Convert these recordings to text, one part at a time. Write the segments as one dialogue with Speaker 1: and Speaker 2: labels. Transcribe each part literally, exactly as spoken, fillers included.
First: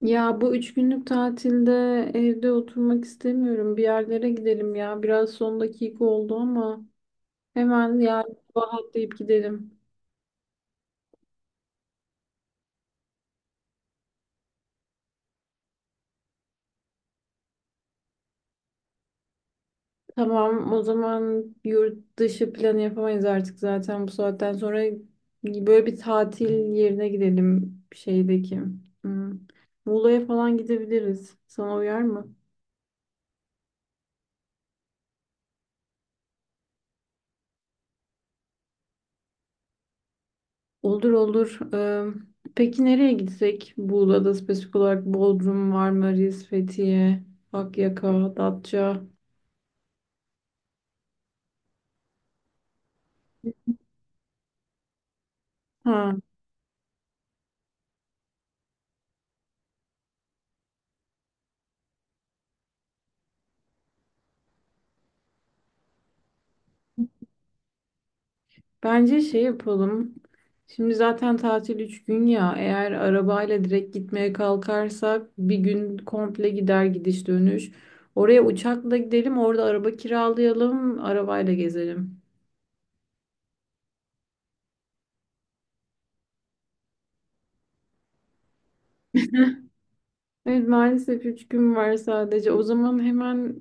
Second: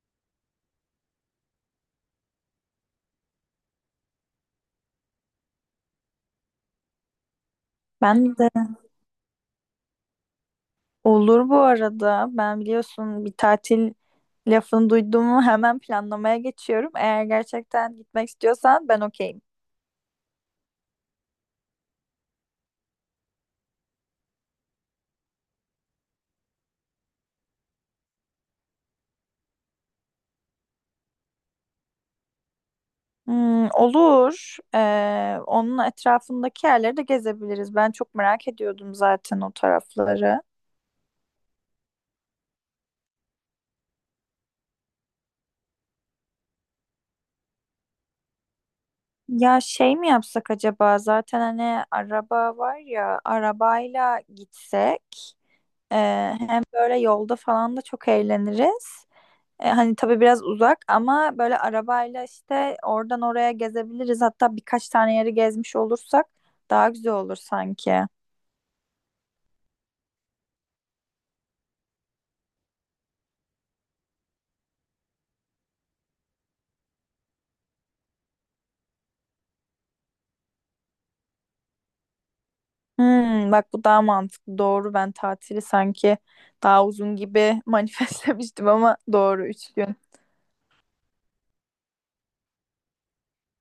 Speaker 1: Ya bu üç günlük tatilde evde oturmak istemiyorum. Bir yerlere gidelim ya. Biraz son dakika oldu ama hemen
Speaker 2: Ben
Speaker 1: yarın
Speaker 2: de
Speaker 1: sabah atlayıp gidelim.
Speaker 2: olur bu arada. Ben biliyorsun bir tatil lafını duyduğumu hemen planlamaya geçiyorum. Eğer gerçekten gitmek istiyorsan ben okeyim.
Speaker 1: Tamam, o zaman yurt dışı planı yapamayız artık zaten bu saatten sonra. Böyle bir tatil yerine gidelim şeydeki. Hmm. Muğla'ya falan gidebiliriz. Sana uyar mı?
Speaker 2: Hmm, olur. Ee, onun etrafındaki yerleri de gezebiliriz. Ben çok merak ediyordum zaten o tarafları.
Speaker 1: Olur olur. Ee, peki nereye gitsek? Buğla'da spesifik olarak Bodrum, Marmaris, Fethiye, Akyaka, Datça.
Speaker 2: Ya şey mi yapsak acaba? Zaten hani araba var ya, arabayla gitsek. ee,
Speaker 1: Ha,
Speaker 2: Hem böyle yolda falan da çok eğleniriz. E, hani tabii biraz uzak ama böyle arabayla işte oradan oraya gezebiliriz. Hatta birkaç tane yeri gezmiş olursak daha güzel olur sanki.
Speaker 1: bence şey yapalım. Şimdi zaten tatil üç gün ya. Eğer arabayla direkt gitmeye kalkarsak bir gün komple gider gidiş dönüş. Oraya uçakla gidelim, orada araba kiralayalım, arabayla gezelim.
Speaker 2: Hmm, bak bu daha mantıklı. Doğru ben tatili sanki daha uzun gibi manifestlemiştim ama doğru üç gün.
Speaker 1: Evet, maalesef üç gün var sadece. O zaman hemen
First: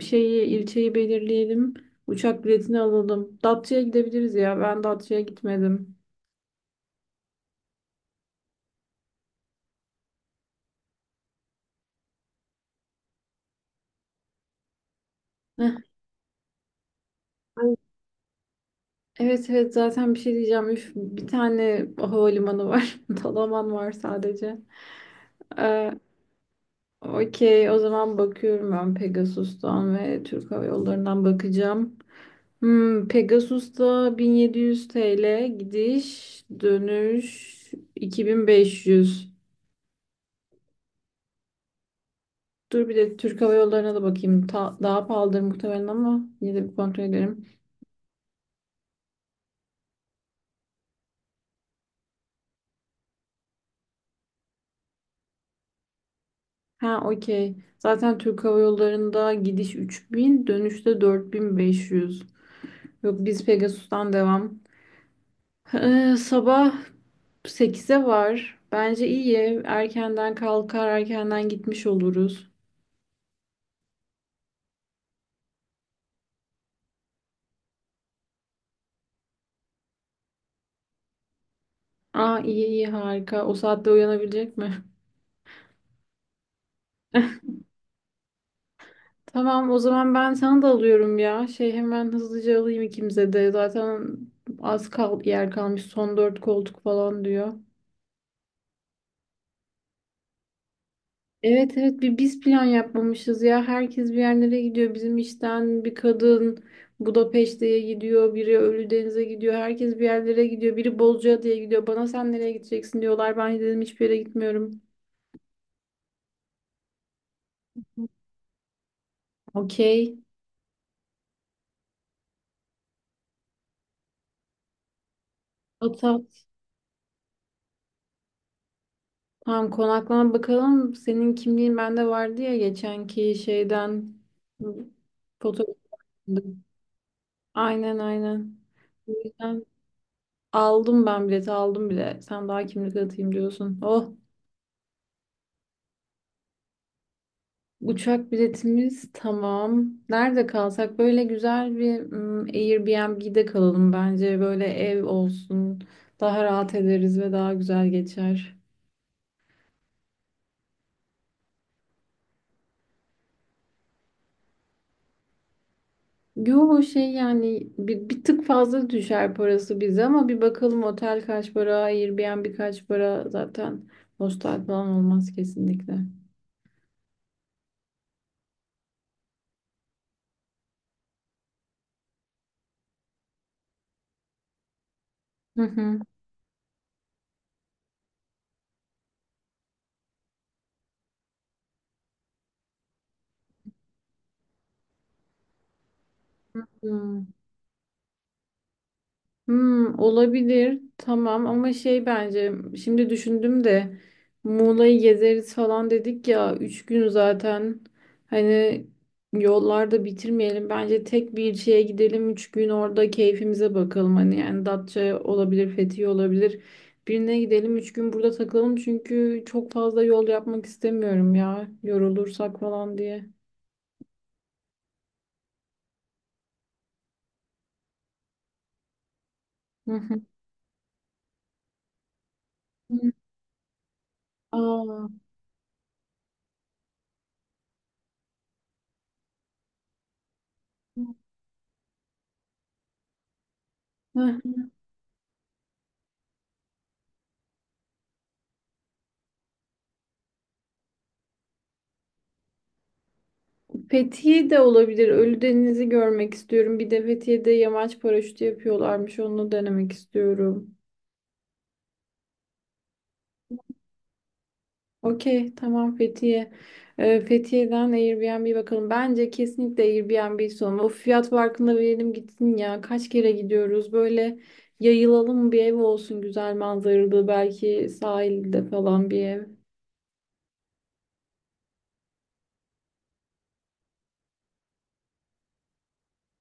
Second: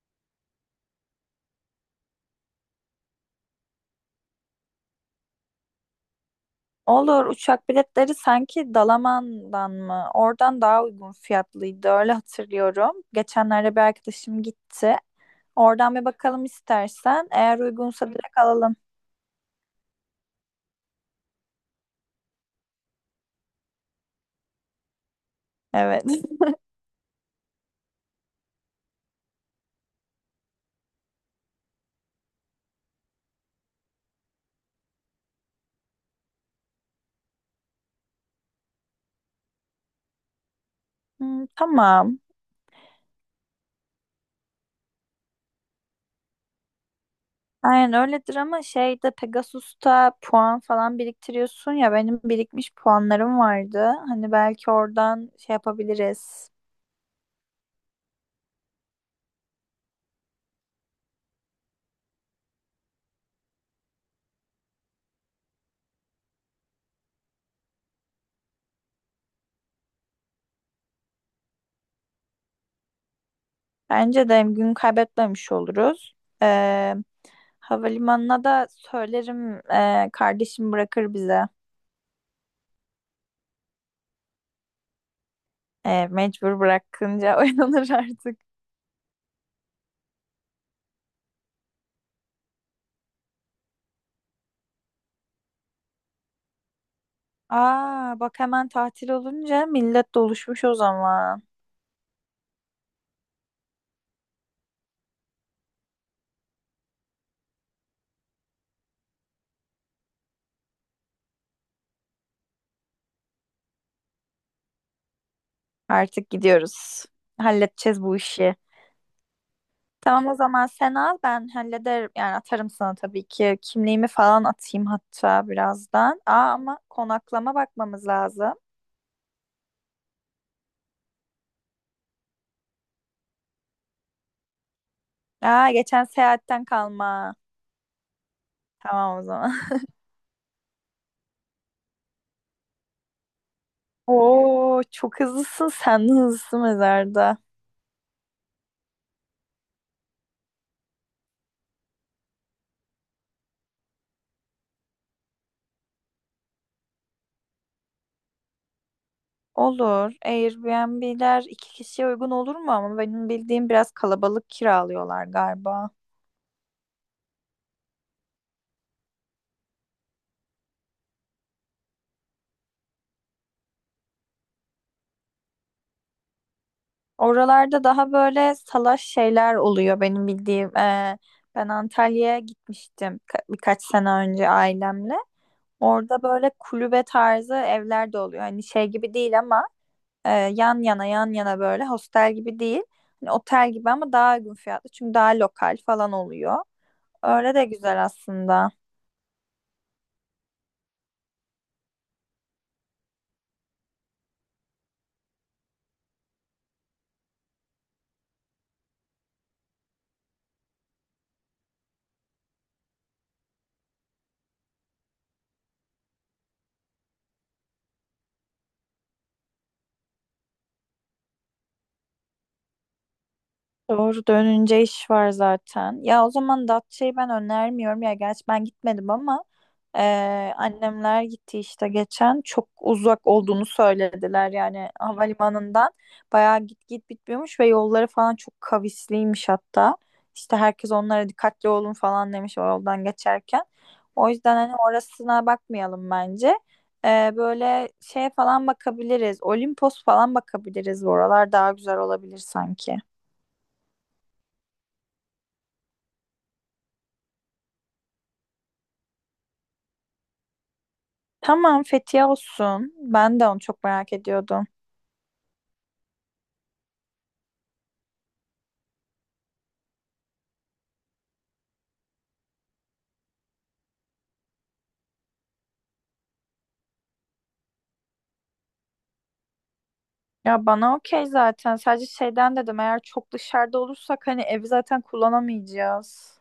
Speaker 1: şeyi ilçeyi belirleyelim. Uçak biletini alalım. Datça'ya gidebiliriz ya. Ben Datça'ya gitmedim.
Speaker 2: Olur uçak biletleri sanki Dalaman'dan mı? Oradan daha uygun fiyatlıydı öyle hatırlıyorum. Geçenlerde bir arkadaşım gitti.
Speaker 1: Heh.
Speaker 2: Oradan bir bakalım istersen. Eğer
Speaker 1: Ay,
Speaker 2: uygunsa direkt alalım.
Speaker 1: evet evet zaten bir şey diyeceğim. Üf, bir tane havalimanı var. Dalaman var sadece. Ee,
Speaker 2: Evet.
Speaker 1: okey, o zaman bakıyorum, ben Pegasus'tan ve Türk Hava Yolları'ndan bakacağım. Hmm, Pegasus'ta bin yedi yüz T L gidiş dönüş iki bin beş yüz.
Speaker 2: Hmm, tamam.
Speaker 1: Dur, bir de Türk Hava Yolları'na da bakayım. Ta- daha pahalıdır muhtemelen ama yine de bir kontrol ederim.
Speaker 2: Aynen öyledir ama şeyde Pegasus'ta puan falan biriktiriyorsun ya benim birikmiş puanlarım vardı. Hani belki oradan şey yapabiliriz.
Speaker 1: Ha, okey. Zaten Türk Hava Yolları'nda gidiş üç bin, dönüşte dört bin beş yüz. Yok, biz Pegasus'tan devam. Ee, sabah sekize var. Bence iyi. Erkenden kalkar, erkenden gitmiş oluruz.
Speaker 2: Bence de hem gün kaybetmemiş oluruz. Ee, Havalimanına da söylerim ee, kardeşim bırakır bize.
Speaker 1: Aa iyi iyi, harika. O saatte uyanabilecek mi?
Speaker 2: Ee, mecbur bırakınca oynanır artık.
Speaker 1: Tamam, o zaman ben sana da alıyorum ya. Şey, hemen hızlıca alayım ikimize de. Zaten az kal yer kalmış. Son dört koltuk falan diyor.
Speaker 2: Aa bak hemen tatil olunca millet doluşmuş o zaman.
Speaker 1: Evet evet, bir biz plan yapmamışız ya. Herkes bir yerlere gidiyor. Bizim işten bir kadın Budapeşte'ye gidiyor. Biri Ölüdeniz'e gidiyor. Herkes bir yerlere gidiyor. Biri Bozcaada'ya gidiyor. Bana sen nereye gideceksin diyorlar. Ben dedim hiçbir yere gitmiyorum.
Speaker 2: Artık gidiyoruz. Halledeceğiz bu işi.
Speaker 1: Okey.
Speaker 2: Tamam o zaman sen al ben hallederim. Yani atarım sana tabii ki. Kimliğimi falan atayım hatta
Speaker 1: Ata,
Speaker 2: birazdan. Aa ama konaklama bakmamız lazım.
Speaker 1: tamam konaklama bakalım. Senin kimliğin bende vardı ya, geçenki şeyden
Speaker 2: Aa
Speaker 1: fotoğraf.
Speaker 2: geçen seyahatten kalma.
Speaker 1: Aynen aynen. O
Speaker 2: Tamam o zaman.
Speaker 1: yüzden aldım, ben bileti aldım bile. Sen daha kimlik atayım diyorsun. Oh,
Speaker 2: Oo çok hızlısın sen de hızlısın mezarda.
Speaker 1: uçak biletimiz tamam. Nerede kalsak, böyle güzel bir mm, Airbnb'de kalalım bence. Böyle ev olsun. Daha rahat ederiz ve daha güzel geçer.
Speaker 2: Olur. Airbnb'ler iki kişiye uygun olur mu ama benim bildiğim biraz kalabalık kiralıyorlar galiba.
Speaker 1: Yo şey, yani bir, bir tık fazla düşer parası bize ama bir bakalım otel kaç para, Airbnb kaç para, zaten hostel falan olmaz kesinlikle.
Speaker 2: Oralarda daha böyle salaş şeyler oluyor benim bildiğim. Ee, ben Antalya'ya gitmiştim ka- birkaç sene önce ailemle.
Speaker 1: Hı hı.
Speaker 2: Orada böyle kulübe tarzı evler de oluyor. Hani şey gibi değil ama e, yan yana yan yana böyle hostel gibi değil. Hani otel gibi ama daha uygun fiyatlı. Çünkü daha lokal falan oluyor.
Speaker 1: Hmm.
Speaker 2: Öyle de güzel aslında.
Speaker 1: Hmm, olabilir. Tamam ama şey, bence şimdi düşündüm de Muğla'yı gezeriz falan dedik ya, üç gün zaten, hani yollarda bitirmeyelim. Bence tek bir şeye gidelim, üç gün orada keyfimize bakalım, hani yani Datça olabilir, Fethiye olabilir. Birine gidelim, üç gün burada takılalım, çünkü çok fazla yol yapmak istemiyorum ya, yorulursak falan diye.
Speaker 2: Doğru dönünce iş var zaten. Ya o zaman Datça'yı ben önermiyorum. Ya gerçi ben gitmedim ama
Speaker 1: Hı hı.
Speaker 2: eee, annemler gitti işte geçen. Çok uzak olduğunu söylediler yani
Speaker 1: Aa.
Speaker 2: havalimanından. Bayağı git git bitmiyormuş ve yolları falan çok kavisliymiş hatta. İşte herkes onlara dikkatli olun falan demiş o yoldan geçerken. O yüzden
Speaker 1: Heh.
Speaker 2: hani orasına bakmayalım bence. Eee, böyle şey falan bakabiliriz. Olimpos falan bakabiliriz. Bu oralar daha güzel olabilir sanki.
Speaker 1: Fethiye de olabilir. Ölüdeniz'i görmek istiyorum. Bir de Fethiye'de yamaç paraşütü yapıyorlarmış. Onu denemek istiyorum.
Speaker 2: Tamam Fethiye olsun. Ben de onu çok merak ediyordum.
Speaker 1: Okey, tamam Fethiye. Ee, Fethiye'den Airbnb bakalım. Bence kesinlikle Airbnb son. O fiyat farkında verelim gitsin ya. Kaç kere gidiyoruz? Böyle yayılalım, bir ev olsun güzel manzaralı. Belki sahilde falan bir ev.
Speaker 2: Ya bana okey zaten. Sadece şeyden dedim eğer çok dışarıda olursak hani evi zaten kullanamayacağız.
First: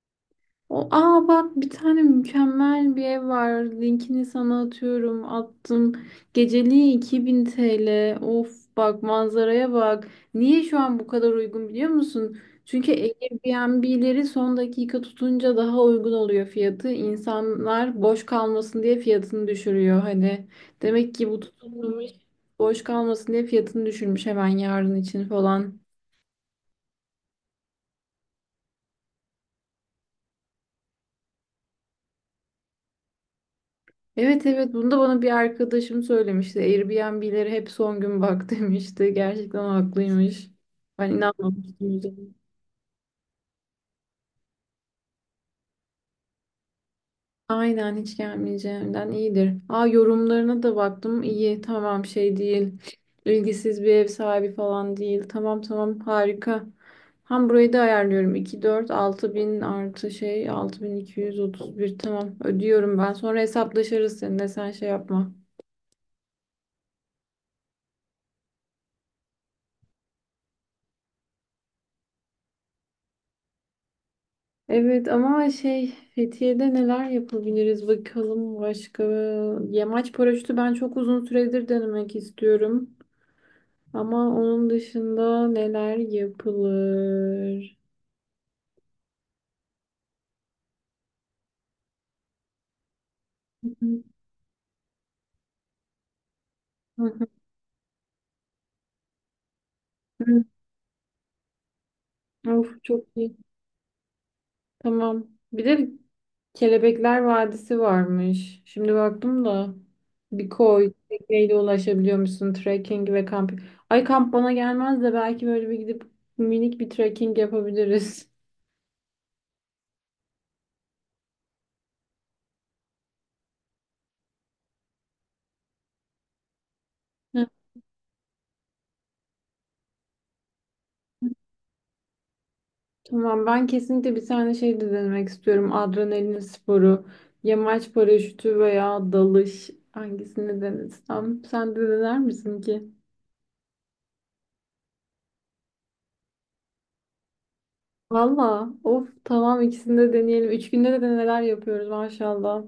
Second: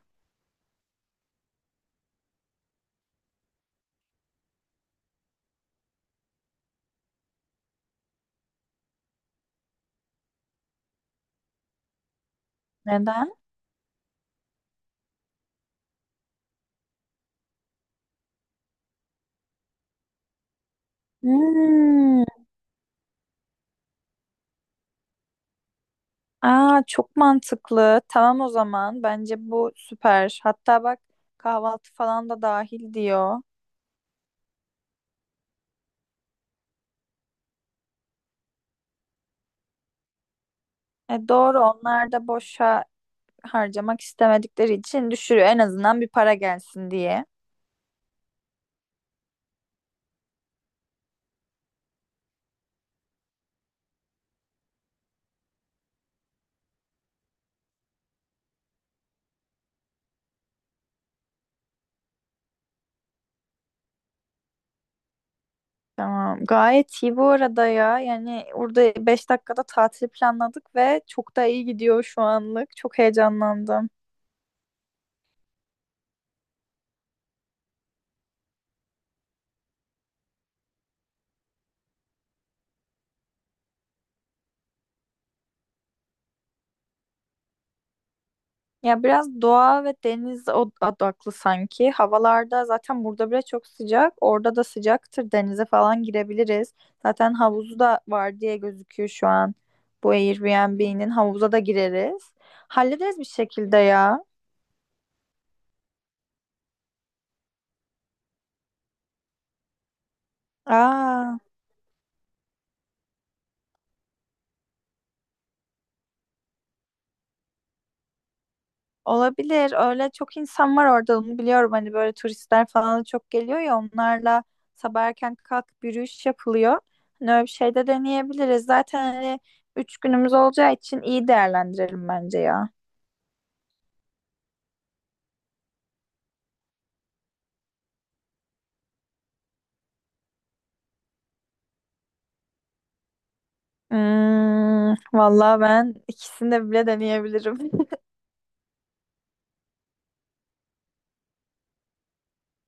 Speaker 1: O, aa bak bir tane mükemmel bir ev var. Linkini sana atıyorum. Attım. Geceliği iki bin T L. Of, bak manzaraya bak. Niye şu an bu kadar uygun biliyor musun? Çünkü
Speaker 2: Neden?
Speaker 1: Airbnb'leri son dakika tutunca daha uygun oluyor fiyatı. İnsanlar boş kalmasın diye fiyatını düşürüyor. Hani demek ki bu tutulmamış,
Speaker 2: Hmm.
Speaker 1: boş kalmasın diye fiyatını düşürmüş hemen yarın için falan.
Speaker 2: Aa çok mantıklı. Tamam o zaman. Bence bu süper. Hatta bak kahvaltı falan da dahil diyor.
Speaker 1: Evet evet, bunu da bana bir arkadaşım söylemişti. Airbnb'lere hep son gün bak demişti. Gerçekten haklıymış. Ben
Speaker 2: E doğru
Speaker 1: inanmamıştım.
Speaker 2: onlar
Speaker 1: O,
Speaker 2: da boşa harcamak istemedikleri için düşürüyor. En azından bir para gelsin diye.
Speaker 1: aynen hiç gelmeyeceğimden iyidir. Aa, yorumlarına da baktım. İyi, tamam şey değil. İlgisiz bir ev sahibi falan değil. Tamam tamam, harika. Hem burayı da ayarlıyorum. İki dört altı bin artı şey altı bin iki yüz otuz bir, tamam ödüyorum ben. Sonra hesaplaşırız seninle, sen şey yapma.
Speaker 2: Tamam. Gayet iyi bu arada ya. Yani orada beş dakikada tatil planladık ve çok da iyi gidiyor şu anlık. Çok heyecanlandım.
Speaker 1: Evet ama şey, Fethiye'de neler yapabiliriz bakalım başka. Yamaç paraşütü ben çok uzun süredir denemek istiyorum. Ama onun dışında neler yapılır?
Speaker 2: Ya biraz doğa ve deniz od- odaklı sanki. Havalarda zaten burada bile çok
Speaker 1: Hı
Speaker 2: sıcak. Orada da sıcaktır. Denize falan girebiliriz.
Speaker 1: hı.
Speaker 2: Zaten havuzu da var diye gözüküyor şu an. Bu
Speaker 1: Hı.
Speaker 2: Airbnb'nin havuza da gireriz.
Speaker 1: Of, çok
Speaker 2: Hallederiz bir
Speaker 1: iyi.
Speaker 2: şekilde ya.
Speaker 1: Tamam. Bir de Kelebekler Vadisi varmış. Şimdi baktım da bir koy,
Speaker 2: Aa.
Speaker 1: tekneyle ulaşabiliyor musun, trekking ve kamp. Ay, kamp bana gelmez de belki böyle bir gidip minik bir trekking yapabiliriz.
Speaker 2: Olabilir. Öyle çok insan var orada onu biliyorum. Hani böyle turistler falan da çok geliyor ya onlarla sabah erken kalkıp yürüyüş yapılıyor. Hani öyle bir şey de deneyebiliriz. Zaten hani üç günümüz olacağı için iyi değerlendirelim bence ya.
Speaker 1: Tamam, ben kesinlikle bir tane şey de denemek istiyorum. Adrenalin sporu, yamaç paraşütü veya dalış, hangisini denesem. Sen de dener misin ki?
Speaker 2: Hmm, vallahi ben ikisini de bile deneyebilirim.
Speaker 1: Valla of, tamam ikisini de deneyelim. Üç günde de neler yapıyoruz maşallah.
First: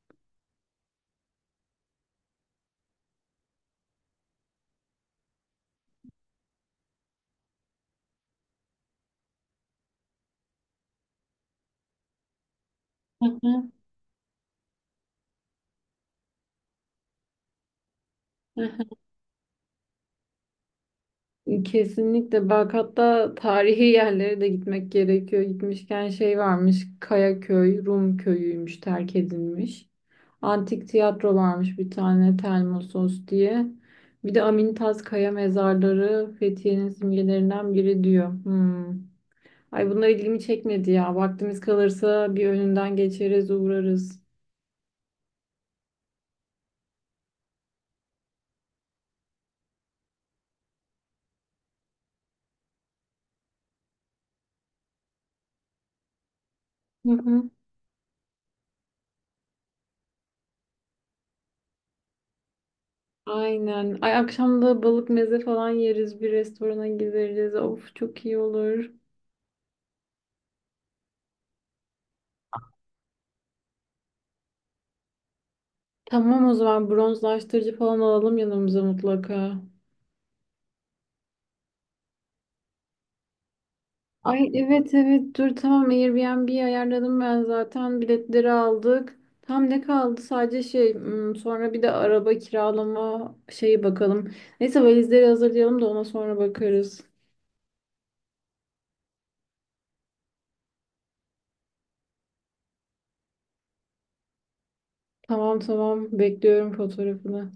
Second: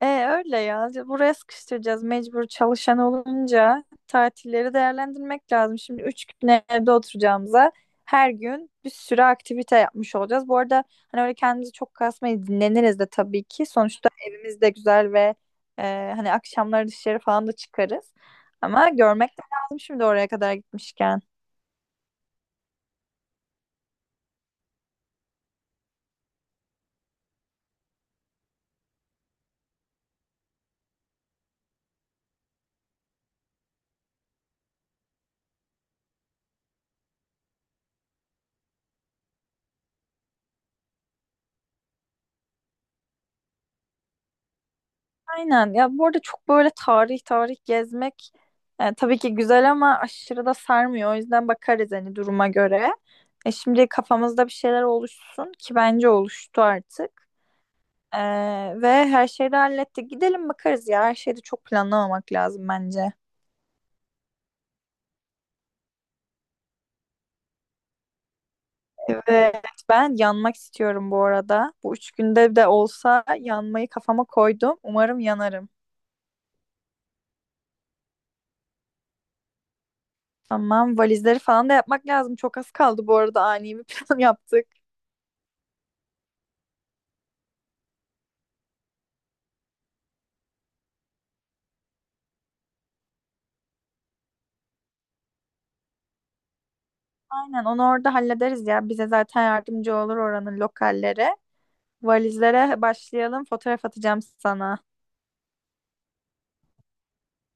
Speaker 2: E öyle ya. Buraya sıkıştıracağız mecbur çalışan olunca tatilleri değerlendirmek lazım. Şimdi üç gün evde oturacağımıza her gün bir sürü aktivite yapmış olacağız. Bu arada hani öyle kendimizi çok kasmayı dinleniriz de tabii ki. Sonuçta evimiz de güzel ve e, hani akşamları dışarı falan da çıkarız. Ama görmek de lazım şimdi oraya kadar gitmişken.
Speaker 1: Kesinlikle bak, hatta tarihi yerlere de gitmek gerekiyor. Gitmişken şey varmış, Kayaköy, Rum köyüymüş terk edilmiş. Antik tiyatro varmış bir tane, Telmosos diye. Bir de Amintas Kaya mezarları Fethiye'nin simgelerinden biri diyor. Hmm. Ay, bunlar ilgimi çekmedi ya. Vaktimiz kalırsa bir önünden geçeriz, uğrarız.
Speaker 2: Aynen ya bu arada çok böyle tarih tarih gezmek e, tabii ki güzel ama aşırı da sarmıyor. O yüzden bakarız hani duruma göre. E, şimdi kafamızda bir şeyler oluşsun ki bence oluştu
Speaker 1: Hı
Speaker 2: artık.
Speaker 1: hı.
Speaker 2: E, Ve her şeyi de hallettik. Gidelim bakarız ya her şeyi de çok planlamamak lazım bence.
Speaker 1: Aynen. Ay, akşam da balık meze falan yeriz, bir restorana gideriz. Of, çok iyi olur.
Speaker 2: Evet ben yanmak istiyorum bu arada. Bu üç günde de olsa yanmayı kafama koydum. Umarım yanarım.
Speaker 1: Tamam o zaman, bronzlaştırıcı falan alalım yanımıza mutlaka.
Speaker 2: Tamam valizleri falan da yapmak lazım. Çok az kaldı bu arada ani bir plan
Speaker 1: Ay
Speaker 2: yaptık.
Speaker 1: evet evet, dur tamam Airbnb'yi ayarladım ben, zaten biletleri aldık. Tam ne kaldı, sadece şey hmm, sonra bir de araba kiralama şeyi bakalım. Neyse, valizleri hazırlayalım da ona sonra bakarız.
Speaker 2: Aynen onu orada hallederiz ya. Bize zaten yardımcı olur oranın lokalleri. Valizlere başlayalım. Fotoğraf atacağım sana.
Speaker 1: Tamam tamam, bekliyorum fotoğrafını.